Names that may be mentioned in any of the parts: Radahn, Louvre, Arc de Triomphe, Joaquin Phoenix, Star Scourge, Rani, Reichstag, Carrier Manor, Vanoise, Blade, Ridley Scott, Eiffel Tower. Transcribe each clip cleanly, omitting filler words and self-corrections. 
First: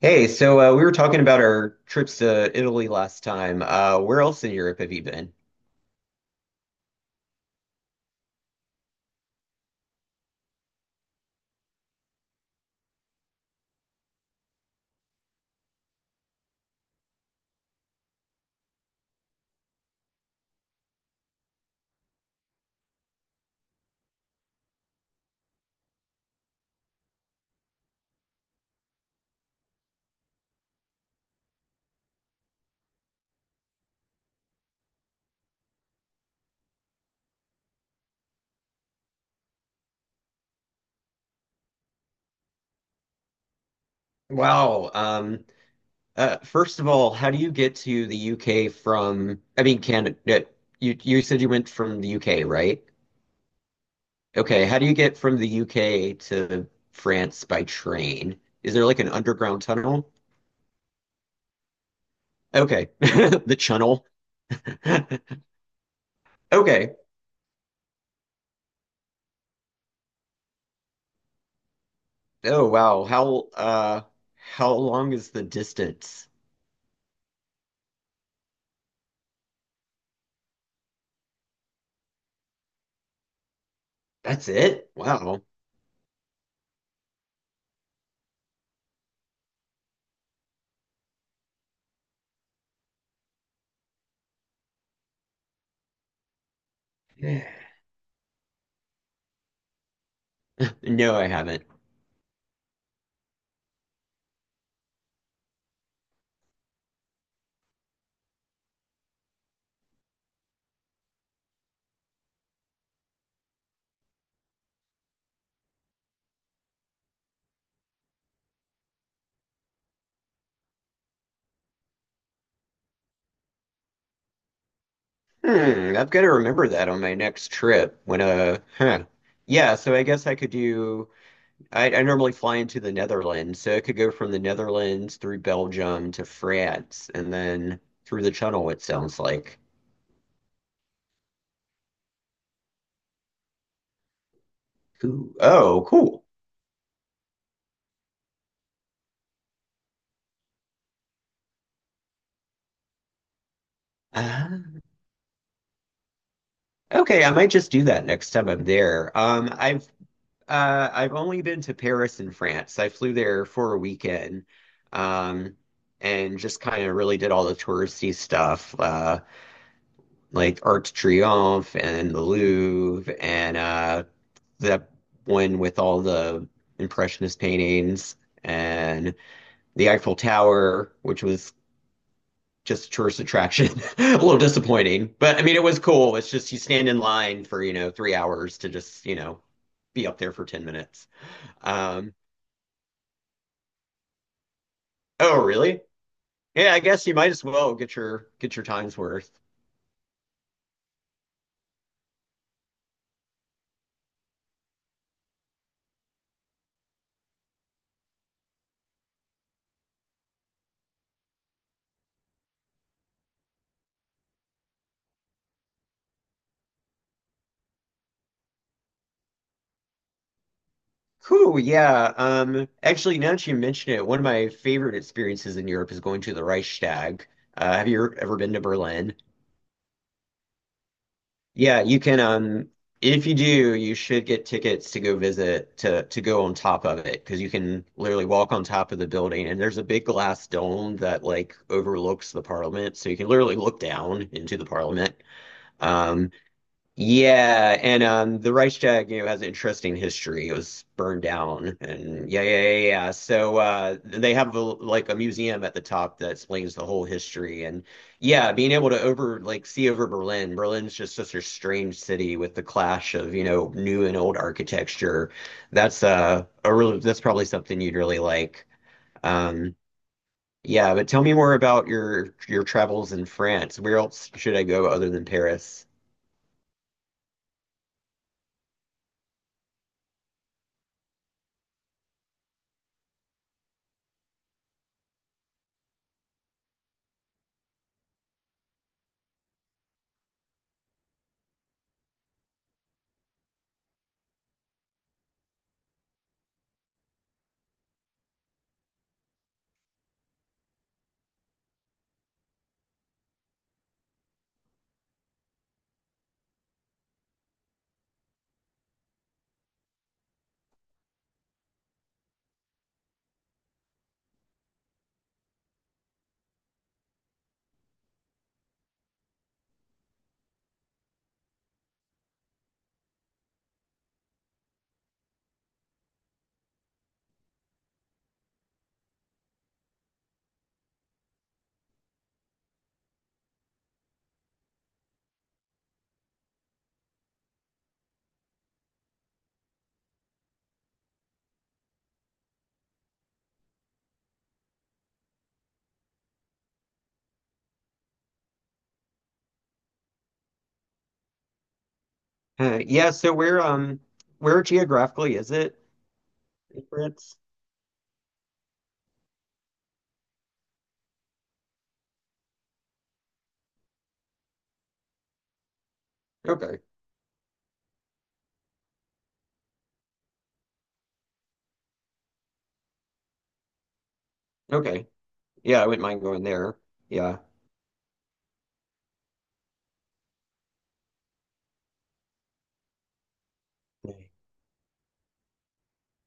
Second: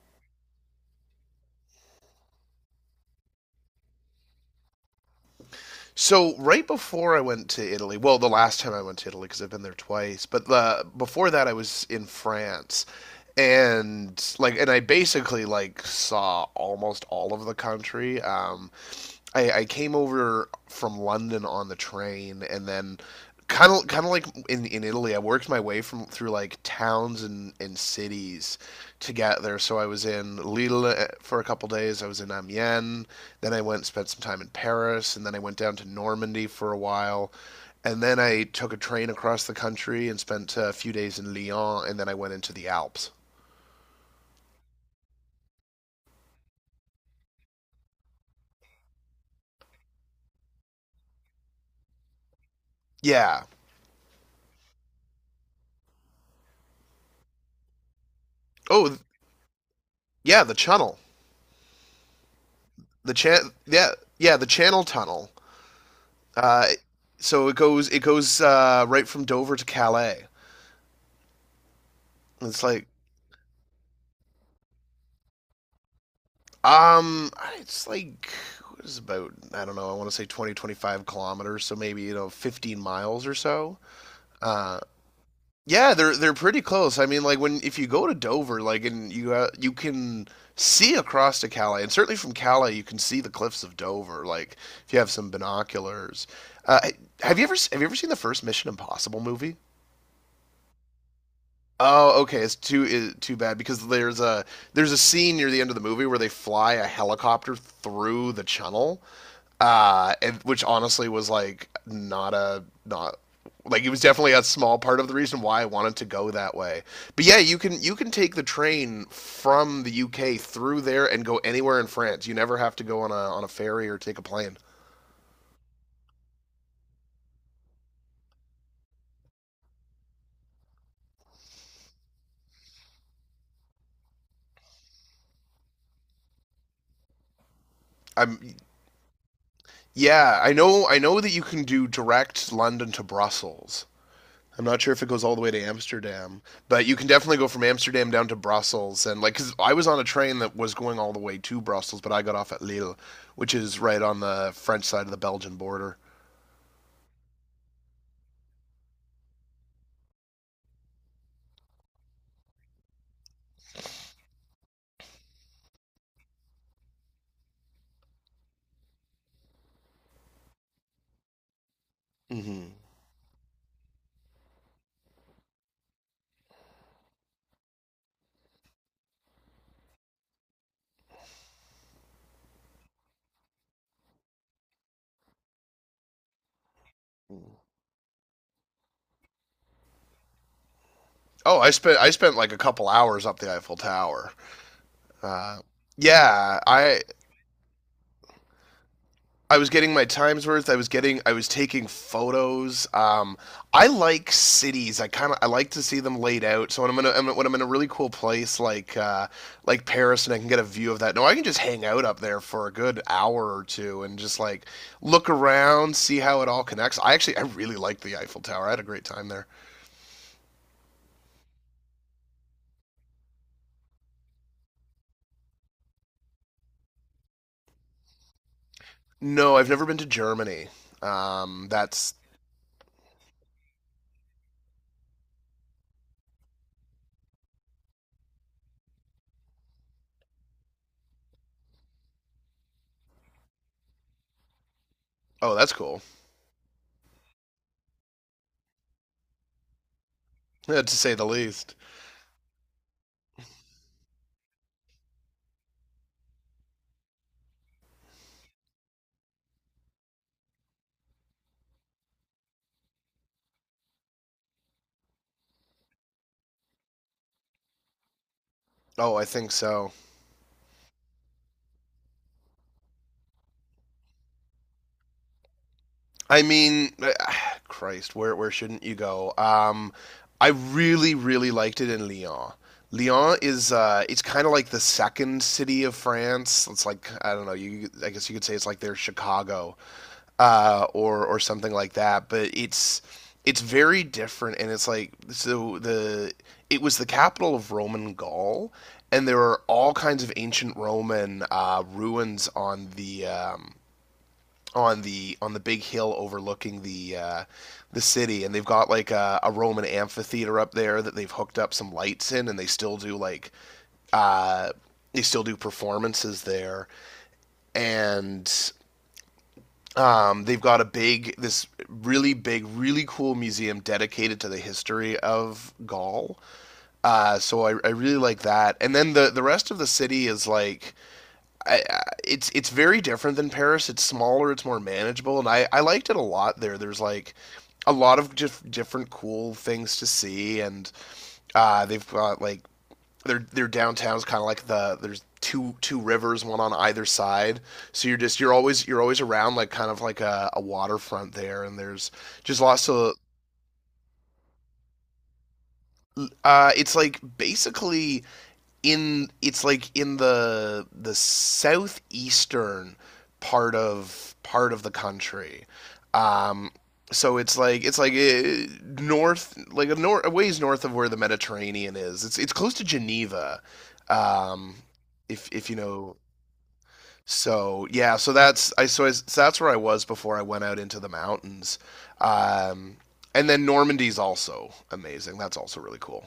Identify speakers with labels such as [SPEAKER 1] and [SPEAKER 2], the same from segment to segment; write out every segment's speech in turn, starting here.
[SPEAKER 1] Hey, we were talking about our trips to Italy last time. Where else in Europe have you been?
[SPEAKER 2] So right before I went to Italy, well, the last time I went to Italy because I've been there twice, but before that I was in France, and, like, and I basically like saw almost all of the country. I came over from London on the train, and then kind of like in Italy, I worked my way from through like towns and cities to get there. So I was in Lille for a couple days. I was in Amiens. Then I went and spent some time in Paris, and then I went down to Normandy for a while. And then I took a train across the country and spent a few days in Lyon, and then I went into the Alps.
[SPEAKER 1] Wow. First of all, how do you get to the UK from, I mean, Canada? uh, you said you went from the UK, right?
[SPEAKER 2] Yeah.
[SPEAKER 1] Okay, how do you get from the UK to France by train? Is there
[SPEAKER 2] Oh,
[SPEAKER 1] like an underground tunnel?
[SPEAKER 2] yeah, the Channel.
[SPEAKER 1] Okay,
[SPEAKER 2] The chan
[SPEAKER 1] the
[SPEAKER 2] Yeah,
[SPEAKER 1] channel.
[SPEAKER 2] yeah, the Channel Tunnel. Uh,
[SPEAKER 1] Okay.
[SPEAKER 2] so it goes right from Dover to Calais. it's
[SPEAKER 1] Oh
[SPEAKER 2] like
[SPEAKER 1] wow. How long is the distance?
[SPEAKER 2] um, it's like, what is it, about, I don't know. I want to say 20, 25 kilometers, so maybe 15 miles or so.
[SPEAKER 1] That's
[SPEAKER 2] Uh,
[SPEAKER 1] it? Wow.
[SPEAKER 2] yeah, they're pretty close. I mean, like when if you go to Dover, like, and you can see across to Calais, and certainly from Calais you can see the cliffs of Dover. Like, if you have some binoculars. Uh, have you ever seen the first Mission Impossible movie?
[SPEAKER 1] No, I haven't.
[SPEAKER 2] Oh, okay. It's too bad because there's a scene near the end of the movie where they fly a helicopter through the channel, and which honestly was like not a not like it was definitely a small part of the reason why I wanted to go that way. But yeah, you can take the train from the UK through there and go anywhere in France. You never have to go on a ferry or take a plane.
[SPEAKER 1] Hmm, I've got to remember that on my next trip when uh huh. Yeah, so I guess I could do I normally fly into the Netherlands, so I could go from the Netherlands through Belgium to France and then through the
[SPEAKER 2] I'm
[SPEAKER 1] tunnel, it sounds like.
[SPEAKER 2] yeah, I know that you can do direct London to Brussels. I'm not sure if it goes
[SPEAKER 1] Ooh,
[SPEAKER 2] all the way to
[SPEAKER 1] oh, cool.
[SPEAKER 2] Amsterdam, but you can definitely go from Amsterdam down to Brussels. And, like, cause I was on a train that was going all the way to Brussels, but I got off at Lille, which is right on the
[SPEAKER 1] Uh,
[SPEAKER 2] French side of the Belgian border.
[SPEAKER 1] okay, I might just do that next time I'm there. I've only been to Paris in France. I flew there for a weekend. Um, and just kind of really did all the touristy stuff. Uh, like Arc de Triomphe and the
[SPEAKER 2] Hmm.
[SPEAKER 1] Louvre and uh, that one with all the Impressionist paintings and the Eiffel Tower, which was just a tourist attraction. A little disappointing, but I mean, it was cool. It's just you stand in line for, you know, 3 hours to just, you know, be up there for 10 minutes.
[SPEAKER 2] Oh, I spent I
[SPEAKER 1] Um,
[SPEAKER 2] spent like a couple hours up the Eiffel Tower.
[SPEAKER 1] oh,
[SPEAKER 2] Uh,
[SPEAKER 1] really?
[SPEAKER 2] yeah,
[SPEAKER 1] Yeah, I
[SPEAKER 2] I
[SPEAKER 1] guess you might as well get your time's worth.
[SPEAKER 2] I was getting my times worth. I was taking photos. I like cities. I kind of I like to see them laid out. So when I'm in a really cool place like Paris, and I can get a view of that. No, I can just hang out up there for a good hour or two and just like look around, see how it all connects. I actually I really like the Eiffel Tower. I had a great time there.
[SPEAKER 1] Cool, yeah. Actually, now that you mention it, one of my favorite experiences in Europe is going to the Reichstag. Have you ever been to Berlin?
[SPEAKER 2] No, I've never been to Germany.
[SPEAKER 1] Yeah, you
[SPEAKER 2] That's
[SPEAKER 1] can. If you do, you should get tickets to go visit to go on top of it because you can literally walk on top of the building, and there's a big glass dome that like overlooks the parliament, so you can literally look down into the parliament.
[SPEAKER 2] oh, that's cool.
[SPEAKER 1] Um, yeah, and the Reichstag, you know, has an interesting history. It
[SPEAKER 2] Yeah,
[SPEAKER 1] was
[SPEAKER 2] to say
[SPEAKER 1] burned
[SPEAKER 2] the least.
[SPEAKER 1] down, and yeah, yeah, yeah, yeah, yeah. So they have like a museum at the top that explains the whole history, and yeah, being able to over like see over Berlin. Berlin's just such a strange city with the clash of, you know, new and old architecture. That's probably something you'd really like.
[SPEAKER 2] Oh, I think
[SPEAKER 1] Um,
[SPEAKER 2] so.
[SPEAKER 1] yeah, but tell me more about your travels in France. Where else should I go other than Paris?
[SPEAKER 2] I mean, Christ, where shouldn't you go? I really really liked it in Lyon. Lyon is it's kind of like the second city of France. It's like, I don't know, You I guess you could say it's like their Chicago, or something like that. But it's very different, and it's like, so, the it was the capital of Roman Gaul, and there are all kinds of ancient Roman ruins on the big hill overlooking the city, and they've got like a Roman amphitheater up there that they've hooked up some lights in, and they still do uh, performances there, and they've got a big this really big, really cool museum dedicated to the history of Gaul. So I really like that, and then the rest of the city is like it's very different than Paris. It's smaller, it's more manageable, and I liked it a lot there. There's like a lot of just different cool things to see, and they've got like their downtown's kind of like there's two rivers, one on either side. So you're always around like kind of like a waterfront there, and there's just lots
[SPEAKER 1] Yeah,
[SPEAKER 2] of,
[SPEAKER 1] so where geographically is it in
[SPEAKER 2] it's like
[SPEAKER 1] France?
[SPEAKER 2] basically in it's like in the southeastern part of the country. Um,
[SPEAKER 1] Okay.
[SPEAKER 2] so it's like north, like a, nor- a ways north of where the Mediterranean is. It's close to Geneva, um,
[SPEAKER 1] Okay.
[SPEAKER 2] if you
[SPEAKER 1] Yeah, I wouldn't
[SPEAKER 2] know.
[SPEAKER 1] mind going there. Yeah.
[SPEAKER 2] So yeah, so that's where I was before I went out into the mountains, um, and then Normandy's also amazing. That's also really cool.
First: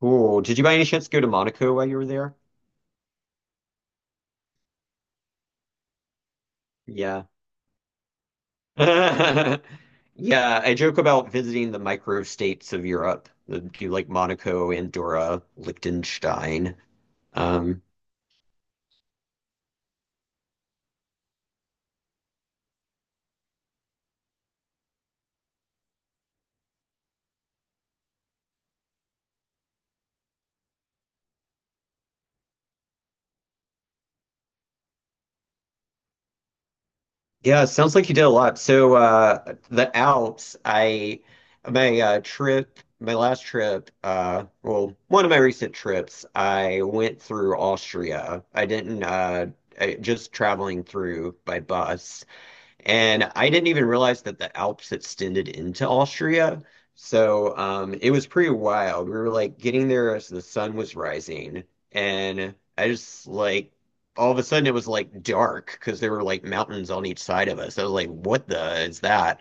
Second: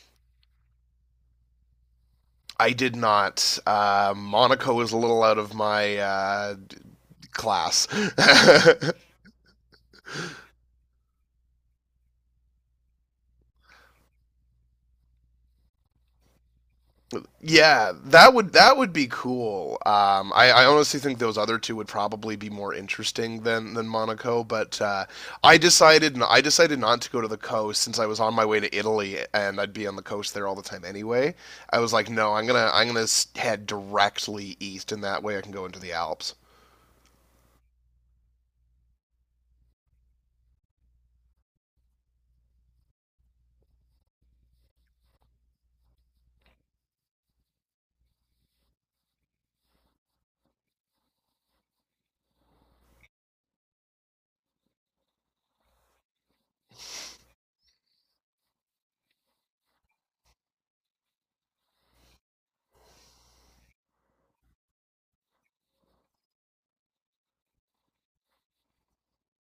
[SPEAKER 1] Cool. Did you by any chance go to Monaco while you were there?
[SPEAKER 2] I did not. Monaco is a little out of my
[SPEAKER 1] Yeah.
[SPEAKER 2] class.
[SPEAKER 1] Yeah, I joke about visiting the micro states of Europe, the, do like Monaco, Andorra, Liechtenstein. Um,
[SPEAKER 2] Yeah, that would be cool. I honestly think those other two would probably be more interesting than Monaco. But I decided not to go to the coast since I was on my way to Italy and I'd be on the coast there all the time anyway. I was like, no, I'm gonna head directly east, and that way I can go into the Alps.
[SPEAKER 1] Yeah, it sounds like you did a lot. The Alps, my last trip, well, one of my recent trips, I went through Austria. I didn't I, just traveling through by bus. And I didn't even realize that the Alps extended into Austria. So it was pretty wild. We were like getting there as the sun was rising. And I just like, all of a sudden it was like dark because there were like mountains on each side of us. I was like, what the is that?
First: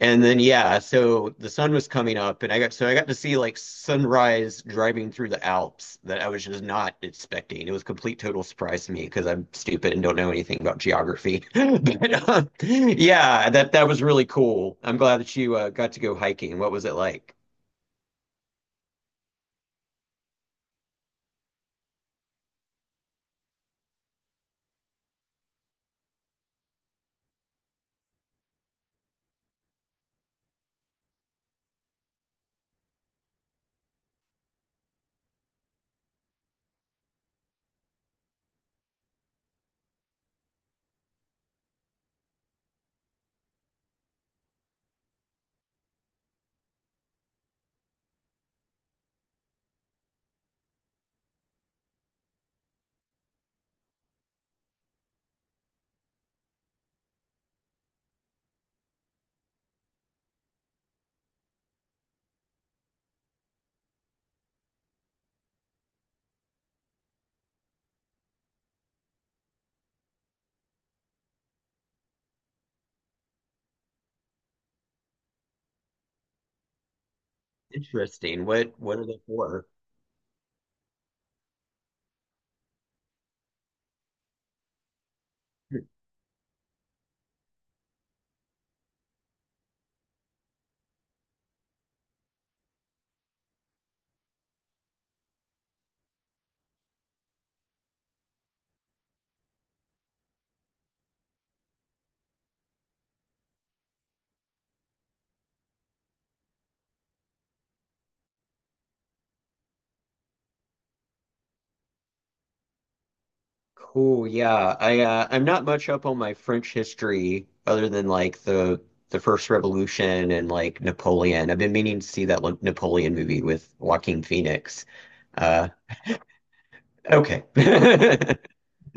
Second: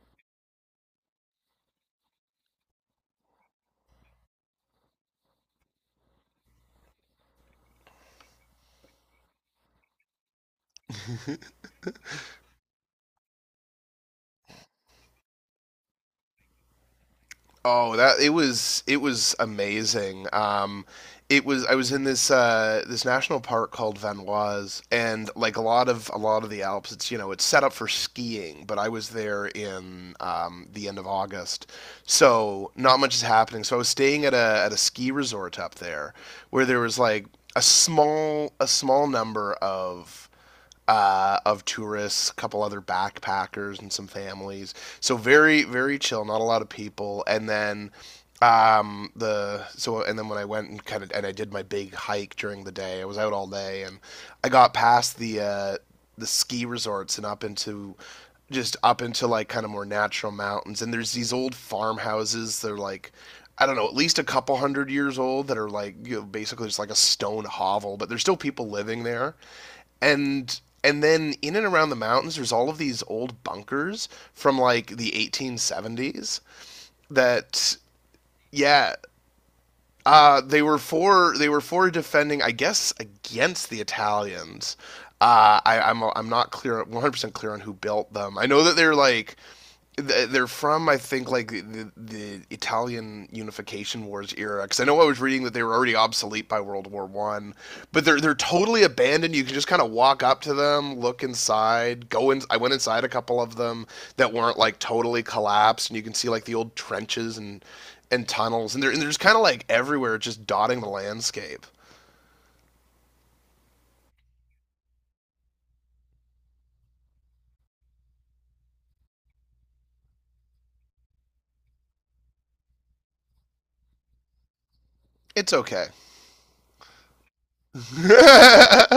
[SPEAKER 1] And then yeah, so the sun was coming up and I got to see like sunrise driving through the Alps that I was just not expecting. It was a complete total surprise to me because I'm stupid and don't know anything about geography. But yeah, that was really cool. I'm glad that you got to go hiking. What was it like?
[SPEAKER 2] Oh, that it was amazing. It was I was in this national park called Vanoise, and like a lot of the Alps, it's you know it's set up for skiing, but I was there in the end of August, so not much is happening. So I was staying at a ski resort up there, where there was like a small number of tourists, a couple other backpackers, and some families. So very, very chill, not a lot of people. And then the so and then when I went and kind of and I did my big hike during the day. I was out all day, and I got past the ski resorts and up into like kind of more natural mountains. And there's these old farmhouses. They're like, I don't know, at least a couple hundred years old, that are like, basically just like a stone hovel, but there's still people living there, and then in and around the mountains there's all of these old bunkers from like the 1870s that
[SPEAKER 1] Interesting. What
[SPEAKER 2] yeah
[SPEAKER 1] what are they for?
[SPEAKER 2] they were for defending, I guess, against the Italians. I'm not clear 100% clear on who built them. I know that they're from, I think, like the Italian Unification Wars era. Because I know I was reading that they were already obsolete by World War I, but they're totally abandoned. You can just kind of walk up to them, look inside, go in. I went inside a couple of them that weren't like totally collapsed, and you can see like the old trenches and tunnels, and they're just kind of like everywhere, just dotting the landscape.
[SPEAKER 1] Cool. Yeah. I'm not much up on my French history other than like the First Revolution and like Napoleon. I've been meaning to see that, like, Napoleon movie with Joaquin Phoenix.
[SPEAKER 2] It's
[SPEAKER 1] Uh,
[SPEAKER 2] okay.
[SPEAKER 1] okay.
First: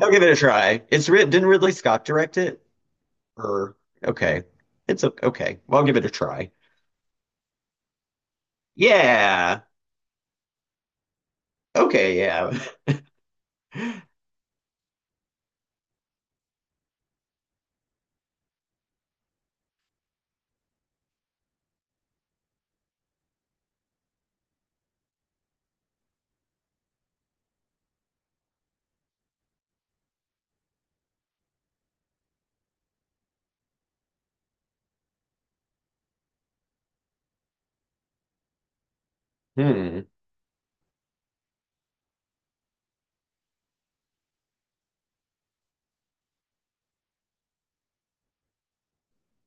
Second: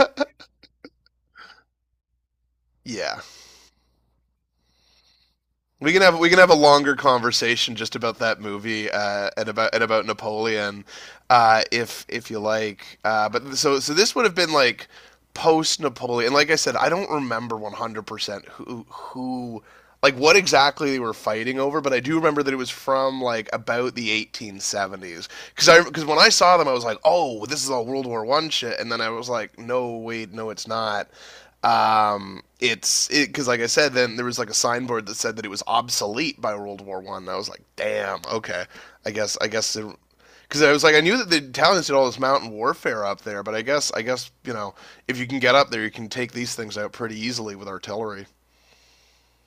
[SPEAKER 1] I'll give it a try. It's writ Didn't Ridley Scott direct it?
[SPEAKER 2] Yeah.
[SPEAKER 1] Or okay. It's o- okay. Well, I'll
[SPEAKER 2] We
[SPEAKER 1] give
[SPEAKER 2] can
[SPEAKER 1] it a
[SPEAKER 2] have we can have
[SPEAKER 1] try.
[SPEAKER 2] a longer conversation just about that movie, and
[SPEAKER 1] Yeah.
[SPEAKER 2] about and about Napoleon, if
[SPEAKER 1] Okay,
[SPEAKER 2] you
[SPEAKER 1] yeah.
[SPEAKER 2] like. But so this would have been like post Napoleon. Like I said, I don't remember 100%, who like what exactly they were fighting over, but I do remember that it was from like about the 1870s. Because when I saw them, I was like, oh, this is all World War I shit, and then I was like, no, wait, no, it's not. It's it because, like I said, then there was like a signboard that said that it was obsolete by World War One. I was like, damn, okay, I guess,
[SPEAKER 1] Hmm.
[SPEAKER 2] because I was like, I knew that the Italians did all this mountain warfare up there, but I guess, if you can get up there, you can take these things out pretty easily with artillery.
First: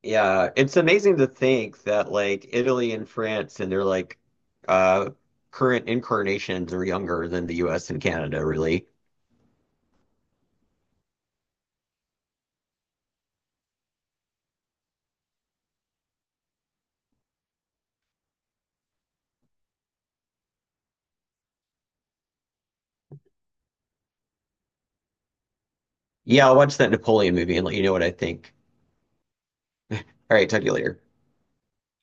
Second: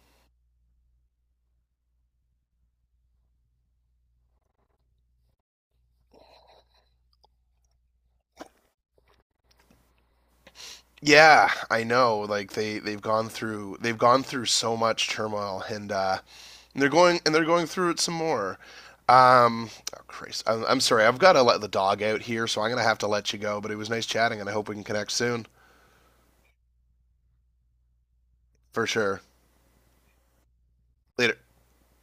[SPEAKER 1] Yeah, it's amazing to think that like Italy and France and their like uh current incarnations are younger than the US and Canada, really.
[SPEAKER 2] Yeah, I know. Like they've gone through so much turmoil, and they're going through it some more. Um, oh, Christ, I'm sorry. I've got to let the dog out here, so I'm gonna have to let you go. But it was nice chatting, and I hope we can connect soon,
[SPEAKER 1] Yeah, I'll watch that Napoleon movie and let you know what I think.
[SPEAKER 2] for sure.
[SPEAKER 1] All right, talk to you later.
[SPEAKER 2] Later.